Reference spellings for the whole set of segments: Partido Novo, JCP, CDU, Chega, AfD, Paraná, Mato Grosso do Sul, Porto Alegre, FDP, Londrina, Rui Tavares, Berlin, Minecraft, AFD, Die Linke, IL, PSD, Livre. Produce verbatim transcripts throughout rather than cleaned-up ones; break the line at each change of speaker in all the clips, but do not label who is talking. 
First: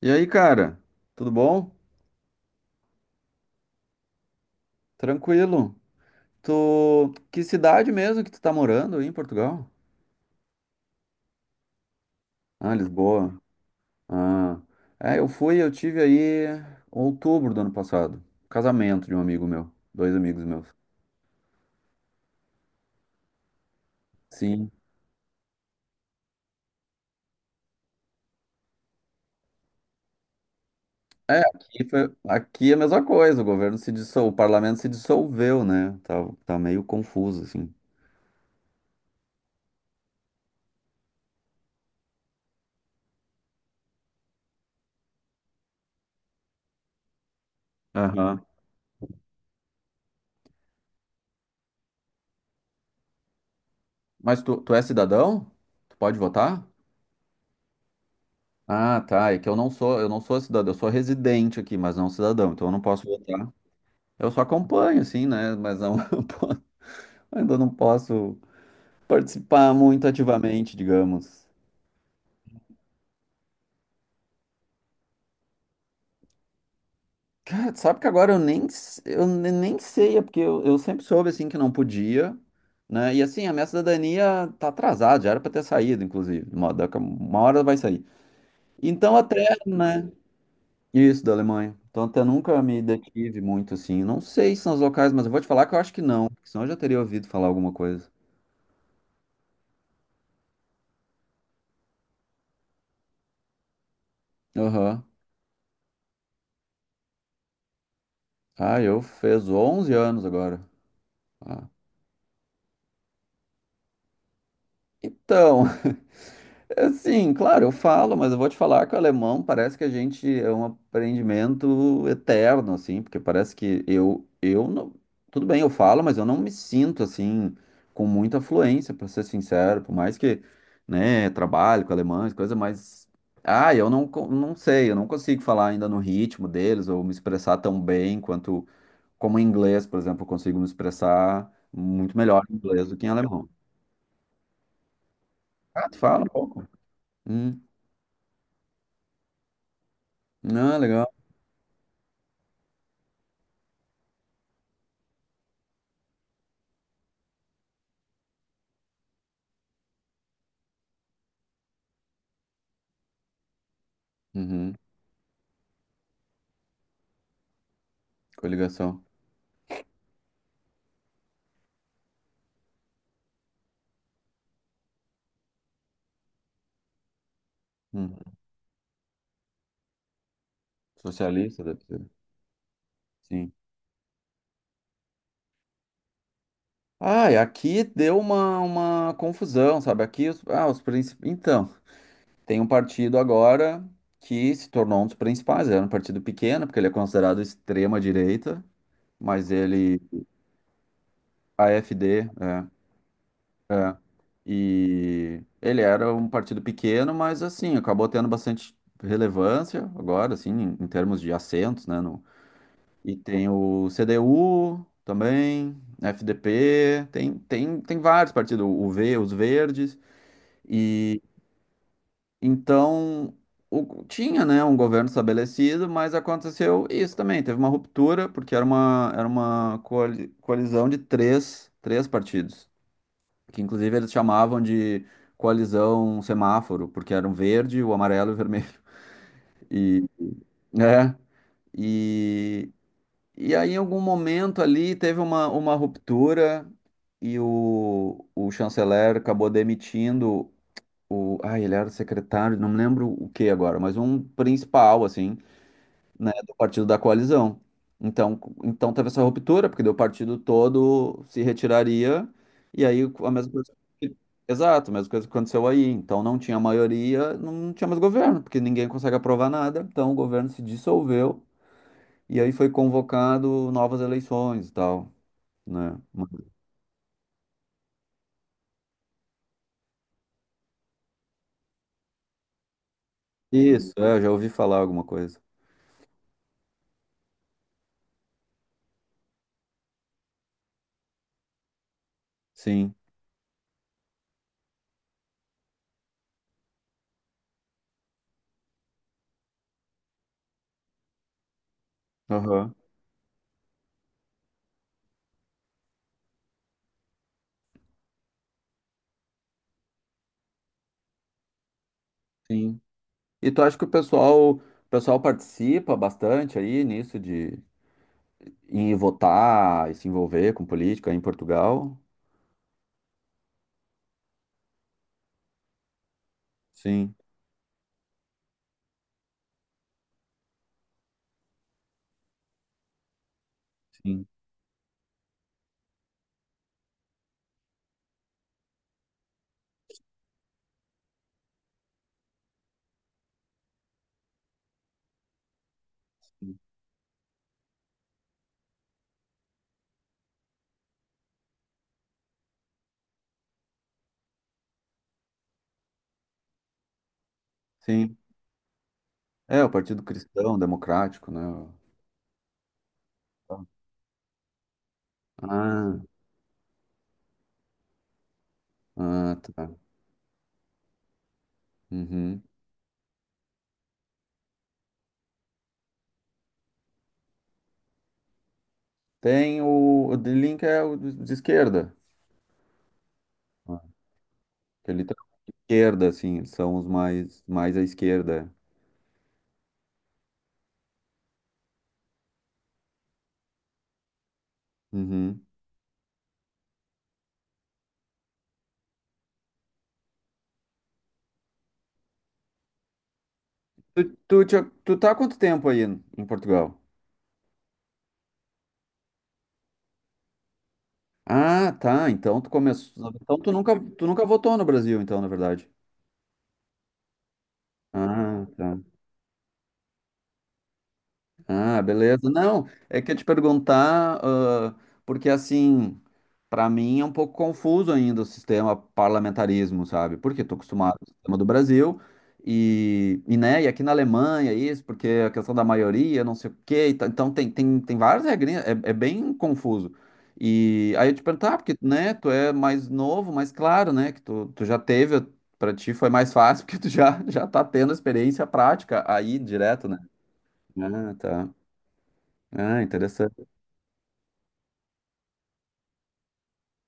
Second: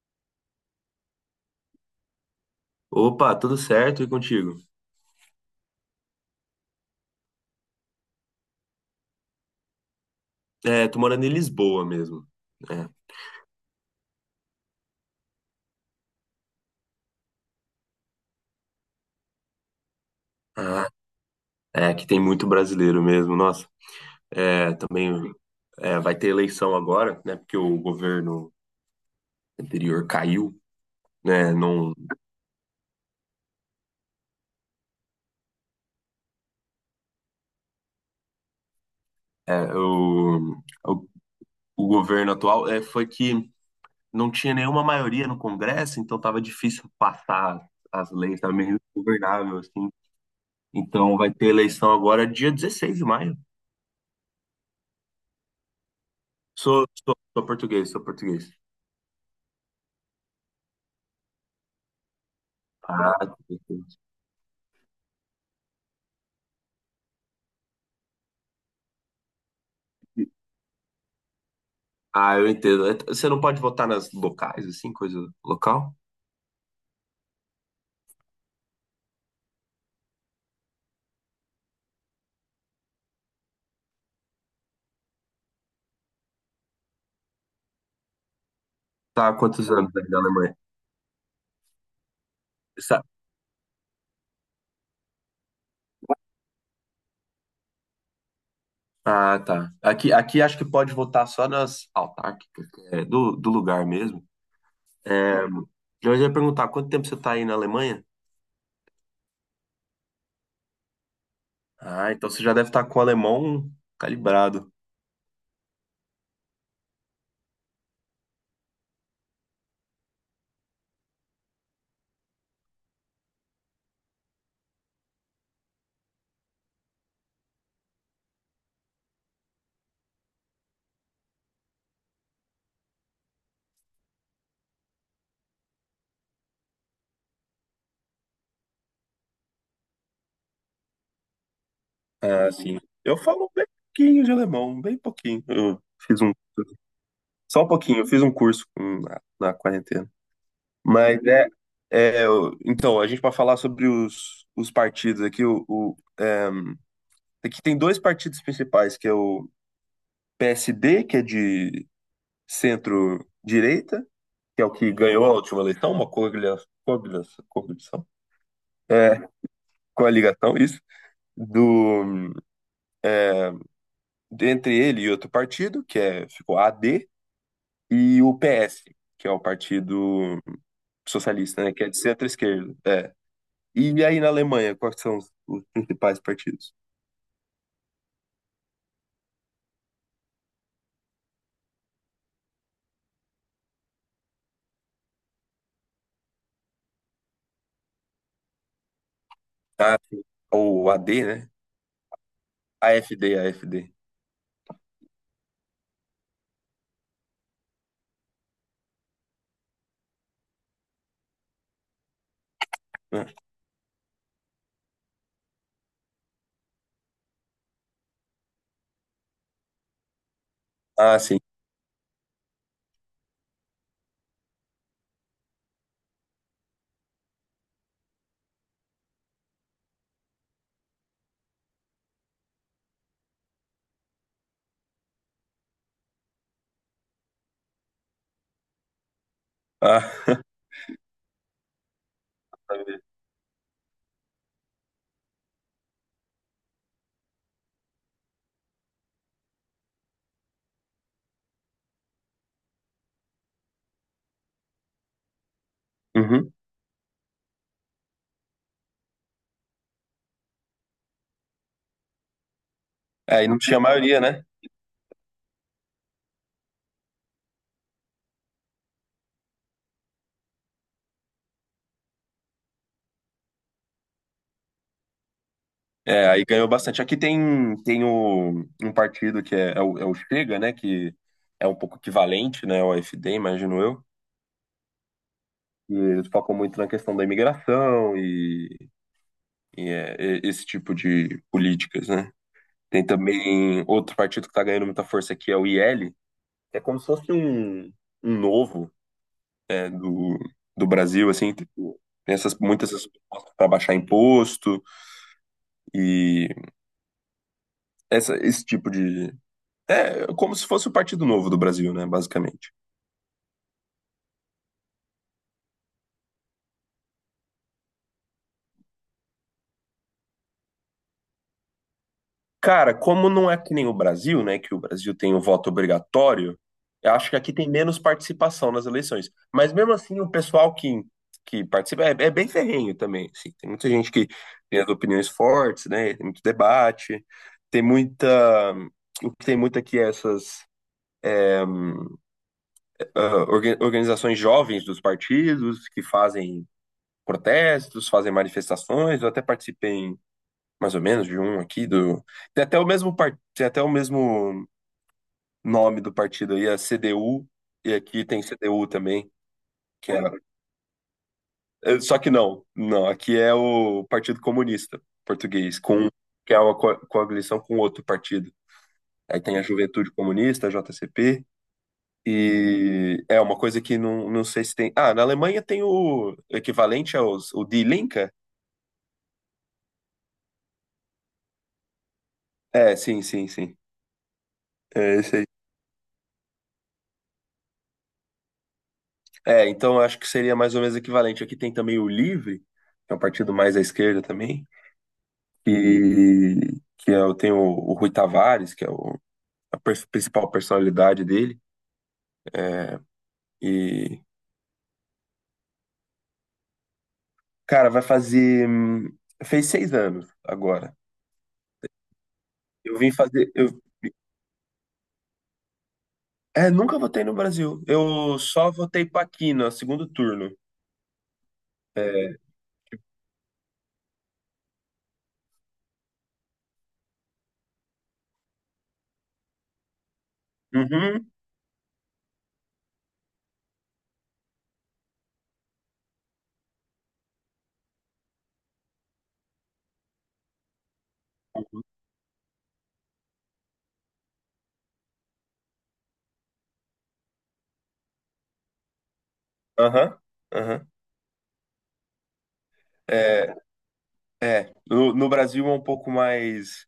E aí, cara? Tudo bom?
Opa, tudo certo e contigo?
Tranquilo? Tu... Que cidade mesmo que tu tá morando aí em Portugal?
É, tô morando em Lisboa mesmo.
Ah,
É,
Lisboa. Ah. É, eu fui, eu tive aí em outubro do ano passado. Casamento de um amigo meu. Dois amigos meus.
ah, é que tem muito brasileiro mesmo, nossa.
Sim.
É, também é, vai ter eleição agora, né? Porque o governo anterior caiu,
É,
né?
aqui
Não,
foi... aqui é a mesma coisa. O governo se dissol... o parlamento se dissolveu, né? Tá, tá meio confuso, assim.
é, o, o, o governo atual é, foi que não tinha nenhuma maioria no Congresso, então tava difícil passar as leis,
Aham.
tava meio ingovernável, assim. Então vai ter eleição agora dia dezesseis de maio.
Mas tu, tu é cidadão? Tu pode votar?
Sou, sou, sou português, sou português.
Ah, tá. É que eu não sou, eu não sou cidadão, eu sou residente aqui, mas não cidadão, então eu não posso
Ah,
votar. Eu só acompanho, assim, né? Mas não, eu po- ainda não posso participar muito ativamente, digamos.
Ah, eu entendo. É, Você não pode votar nas locais, assim, coisa local?
Cara, sabe que agora eu nem, s- eu ne- nem sei, é porque eu, eu sempre soube, assim, que não podia, né? E assim, a minha cidadania tá atrasada, já era pra ter saído, inclusive. Uma, daqui a uma hora vai sair. Então
Tá, há
até,
quantos anos aí
né?
na Alemanha?
Isso, da Alemanha. Então, até nunca me
Sa-
detive muito, assim. Não sei se são os locais, mas eu vou te falar que eu acho que não. Porque senão eu já teria ouvido falar alguma coisa.
Ah, tá. Aqui, aqui acho que pode votar só nas autárquicas, que é do, do lugar mesmo.
Aham.
É, eu ia perguntar, quanto tempo você tá aí na Alemanha?
Ah, eu fez onze anos agora. Ah.
Ah, então você já deve estar com o alemão calibrado.
Então, assim, claro, eu falo, mas eu vou te falar que o alemão parece que a gente é um aprendimento eterno, assim, porque parece que eu, eu não, tudo bem, eu falo, mas eu não me sinto, assim, com muita fluência, para ser sincero, por mais que, né, trabalho com alemães, coisa, mas, ah, eu não, co- não sei, eu não consigo falar ainda no ritmo deles, ou me expressar tão bem quanto, como em inglês, por exemplo, eu consigo me expressar muito melhor
Ah,
em
sim.
inglês do que em
Eu
alemão.
falo bem pouquinho de alemão, bem pouquinho. Eu
Ah, tu
fiz
fala um
um,
pouco? Hum,
só um pouquinho, eu fiz um curso hum, na na quarentena.
não, legal.
Mas é, é, eu- então, a gente para falar sobre os, os partidos aqui, o, o- é, aqui tem dois partidos principais, que é o P S D, que é de centro-direita, que é o
Uhum.
que ganhou a última eleição, uma coalia- coalia- coaligação,
Coligação.
é, coligação, isso, do, entre ele e outro partido, que é, ficou A D,
Hum.
e o P S, que é o Partido
Socialista,
Socialista, né,
deve
que é de
ser.
centro-esquerda. É.
Sim.
E aí na Alemanha, quais são os, os principais partidos?
Ah, e aqui deu uma, uma confusão, sabe? Aqui os, ah, os princip... Então, tem um partido agora que se tornou um dos principais. Era um partido pequeno, porque ele é considerado extrema-direita, mas
Ah,
ele.
sim. Ou A D, né?
AfD, é,
A F D, A F D.
é. E ele era um partido pequeno, mas assim, acabou tendo bastante relevância agora, assim, em, em termos de assentos, né, no. E tem o C D U também, F D P, tem, tem, tem vários partidos, o V, os Verdes.
Ah,
E
sim.
então o- tinha, né, um governo estabelecido, mas aconteceu isso também. Teve uma ruptura, porque era uma, era uma coali- coalizão de três, três partidos, que inclusive eles chamavam de coalizão semáforo, porque eram verde, o amarelo e o vermelho. E,
Ah,
é, e aí, em algum momento ali, teve uma, uma ruptura e o, o chanceler acabou demitindo o. Ah, ele era secretário, não me lembro o que agora, mas um principal, assim, né,
uhum.
do partido da coalizão. Então, co- então teve essa ruptura, porque daí o partido todo se retiraria, e aí a
É, Aí
mesma
não
coisa.
tinha
que-
maioria, né?
Exato, a mesma coisa que aconteceu aí. Então não tinha maioria, não tinha mais governo, porque ninguém consegue aprovar nada. Então o governo se dissolveu. E aí foi convocado novas eleições e tal, né?
É,
Mas-
aí ganhou bastante. Aqui tem, tem o, um partido que é, é o, é o Chega, né? Que é um pouco equivalente, né? Ao A F D, imagino
Isso,
eu.
é, eu já ouvi falar alguma coisa.
E eles focam muito na questão da imigração e, e, é, e- esse tipo de políticas, né?
Sim.
Tem também outro partido que tá ganhando muita força aqui, é o I L, que é como se fosse um, um novo, né, do, do Brasil, assim, tipo, tem essas,
Aham.
muitas essas propostas para baixar imposto e essa, esse tipo de. É como se fosse o Partido Novo do Brasil, né, basicamente.
Sim. E tu acha que o pessoal, o pessoal participa bastante aí nisso de ir votar e se envolver com política em Portugal?
Cara, como não é que nem o Brasil, né, que o Brasil tem o voto obrigatório, eu
Sim,
acho que aqui tem menos participação nas eleições. Mas mesmo assim, o pessoal que, que participa é, é bem ferrenho também, assim. Tem muita gente
sim,
que tem as opiniões fortes, né, tem muito debate, tem muita. O que tem muito aqui é essas ah, orga- organizações jovens dos partidos que fazem protestos, fazem manifestações. Eu até participei em, mais ou menos de um aqui do. Tem até o mesmo par... tem até o mesmo nome do partido aí, a C D U, e
sim.
aqui tem C D U também,
É, o Partido
que é...
Cristão Democrático, né?
eh, Só que não, não, aqui é o Partido Comunista Português,
Ah,
com que é uma co- coalição com outro partido.
ah,
Aí tem a
tá.
Juventude Comunista, a J C P.
Uhum.
E é uma coisa que não, não sei se tem. Ah, na Alemanha tem o equivalente aos o Die Linke?
Tem o, o de Link é o de de esquerda,
É, sim, sim, sim.
ah, que ele
É esse aí.
esquerda, assim, são os mais, mais à esquerda.
É, então eu acho que seria mais ou menos equivalente. Aqui tem também o Livre, que é um partido mais à esquerda também,
Uhum.
e que é, o- tem o, o Rui Tavares, que é o, a pers- principal personalidade dele. É,
Tu,
e,
tu, tinha- tu tá há quanto tempo aí em Portugal?
cara, vai fazer. hum, Fez seis anos agora.
Ah, tá. Então tu
Eu
começou.
vim
Então tu
fazer. Eu,
nunca, tu nunca votou no Brasil, então, na verdade.
é, nunca votei no Brasil. Eu
Ah,
só
tá.
votei para aqui no segundo turno.
Ah, beleza. Não, é que eu te perguntar, ah, porque assim, para mim é um pouco confuso ainda o sistema parlamentarismo, sabe? Porque estou acostumado com o
Uhum,
sistema do Brasil e, e, né, e aqui na Alemanha é isso, porque é a questão da maioria, não sei o quê, e tal. Então tem, tem, tem várias regrinhas, é, é bem confuso. E aí eu te perguntar, ah, porque, né, tu é mais novo, mais claro, né, que tu, tu já teve, para ti foi mais fácil, porque tu já, já tá tendo experiência prática aí direto, né?
aham, aham.
Ah, tá. Ah, interessante.
É, é. No, no Brasil é um pouco mais.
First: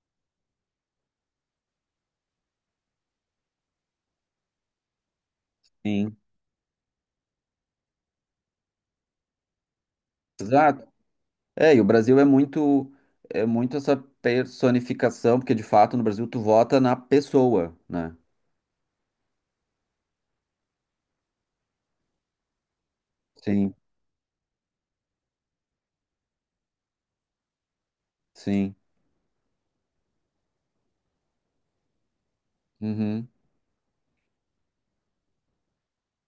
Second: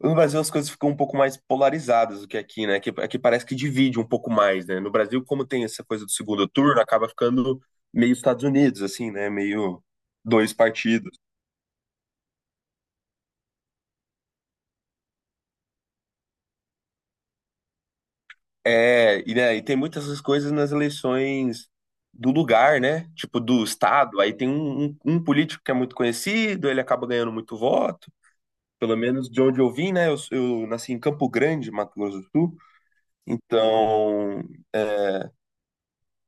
No Brasil as coisas ficam um pouco mais polarizadas do que aqui, né? Que aqui parece que divide um pouco mais, né? No Brasil, como tem essa coisa do
Sim.
segundo turno, acaba ficando meio Estados Unidos, assim, né? Meio dois
Exato.
partidos.
É, e o Brasil é muito, é muito essa personificação, porque de fato no Brasil tu vota na pessoa, né?
É, e, né, e tem muitas essas coisas nas eleições do lugar, né? Tipo, do
Sim,
estado. Aí tem um, um um político que é muito conhecido, ele acaba ganhando muito voto.
sim.
Pelo menos de onde eu vim, né? Eu, eu nasci em Campo Grande, Mato Grosso do Sul.
Uhum,
Então, é,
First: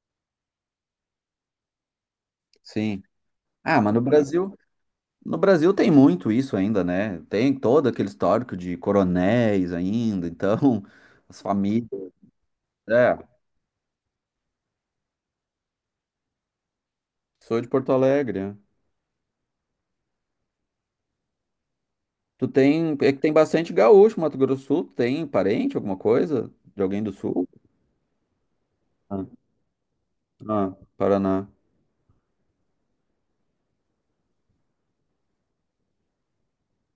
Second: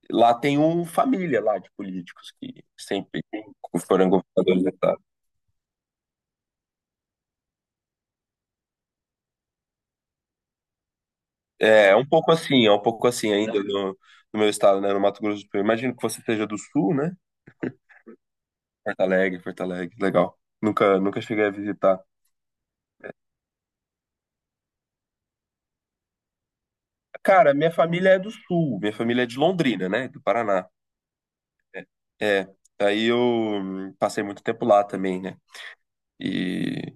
lá tem um família lá de políticos que
sim.
sempre
Ah, mas no
foram
Brasil,
governadores do estado.
no Brasil tem muito isso ainda, né? Tem todo aquele histórico de coronéis ainda, então as famílias.
É, é um pouco assim, é um pouco
É,
assim ainda no, no meu estado, né? No Mato Grosso do Sul. Imagino que você seja do Sul, né?
sou de Porto Alegre. Né?
Porto Alegre, Porto Alegre, legal. Nunca, nunca cheguei a visitar.
Tu tem, é que tem bastante gaúcho, Mato Grosso do Sul, tem parente, alguma coisa? De alguém do sul?
Cara, minha família é do Sul, minha família é
Ah,
de Londrina, né? Do Paraná.
ah, Paraná.
É, aí eu hum, passei muito tempo lá também, né? E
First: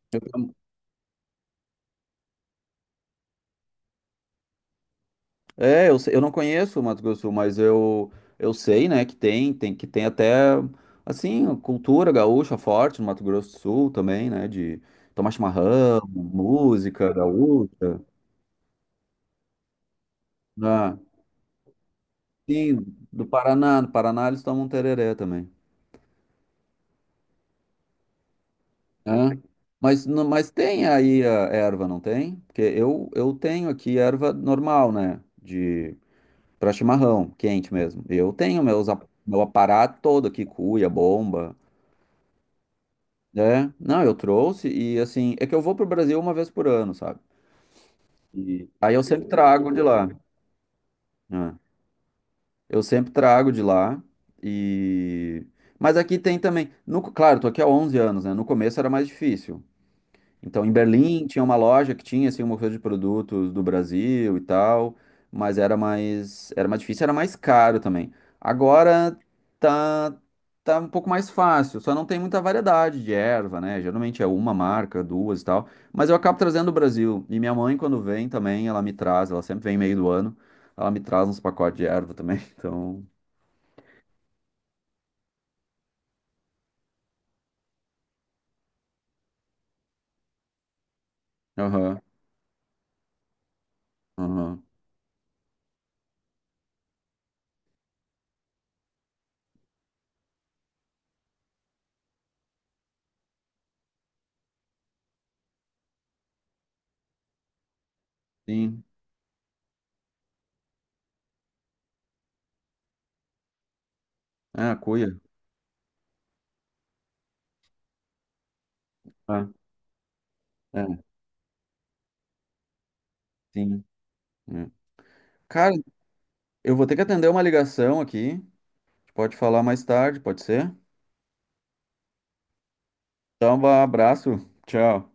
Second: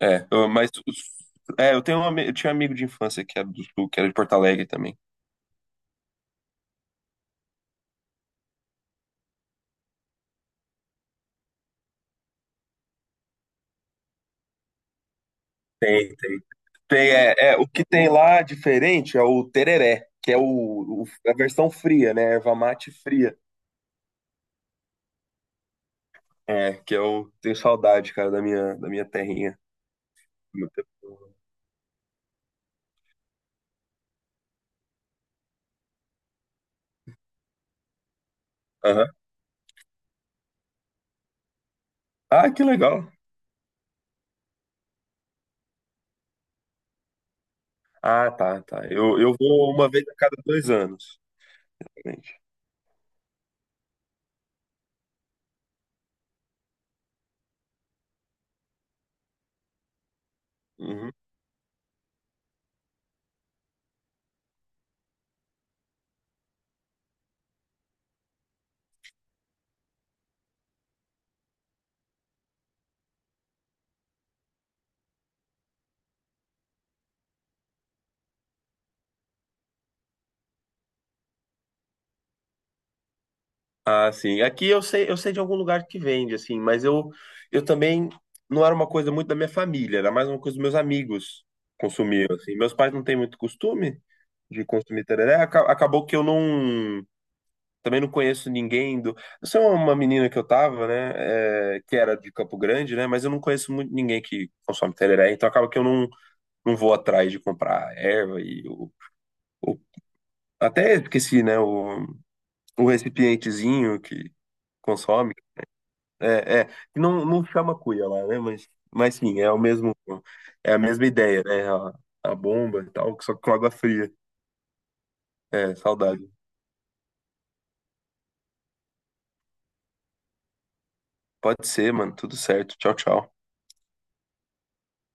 É, eu- mas os- é, eu tenho um, ami- eu tinha um amigo de infância que era do Sul, que era de Porto Alegre também.
É, eu, sei- eu não conheço o Mato Grosso do Sul, mas eu, eu sei, né, que tem, tem, que tem até, assim, cultura gaúcha forte no Mato Grosso do Sul também, né, de tomar chimarrão,
Tem, tem. Tem,
música
é, é, o que
gaúcha,
tem lá diferente é o tereré, que é
né,
o, o- a versão fria, né? Erva
sim,
mate
do
fria.
Paraná, no Paraná eles tomam tereré também,
É, que eu tenho saudade, cara, da minha, da minha
né,
terrinha.
mas, no- mas
Meu
tem aí a
tempo.
erva, não tem? Porque eu, eu tenho aqui erva normal, né, de, pra chimarrão, quente mesmo, eu tenho meus, ap-
Aham.
meu aparato todo aqui, cuia, bomba...
Ah, que legal.
É, não, eu trouxe e assim, é que eu vou pro Brasil uma vez por ano, sabe?
Ah, tá, tá.
Aí eu
Eu,
sempre
eu
trago
vou
de
uma vez
lá,
a cada dois anos.
né?
Gente.
Eu sempre trago de lá e... Mas aqui tem também, no, claro, tô aqui há onze anos, né? No começo era mais difícil, então, em Berlim tinha uma loja que tinha assim uma oferta de produtos do Brasil e tal, mas era mais era mais difícil, era mais caro também. Agora tá tá um pouco mais fácil, só não tem muita variedade de erva, né? Geralmente é uma marca, duas e tal, mas eu acabo trazendo do Brasil. E minha mãe quando vem também, ela me traz, ela sempre vem meio do ano, ela me traz uns pacotes de erva também. Então,
Ah, sim. Aqui eu sei, eu sei de algum lugar que vende, assim, mas eu, eu também não era uma coisa muito da minha família, era mais uma coisa dos meus amigos
aham,
consumiam, assim. Meus pais não têm muito costume
aham.
de consumir tereré, aca- acabou que eu não, também não conheço ninguém do... Eu sou uma menina que eu tava, né, é, que era de Campo Grande, né, mas eu não conheço muito ninguém que consome tereré, então acaba que eu não, não vou atrás de comprar erva e
Sim.
o... o- Até esqueci, né, o, o recipientezinho que
Ah, cuia.
consome, É, é, que não, não chama cuia lá, né? Mas, mas sim,
Ah,
é o mesmo, é a
é,
mesma ideia, né? A, a bomba e tal, só que com água
sim.
fria.
É. Cara,
É, saudade.
eu vou ter que atender uma ligação aqui. Pode falar mais tarde, pode ser?
Pode ser, mano, tudo certo. Tchau, tchau.
Então, vá, abraço. Tchau.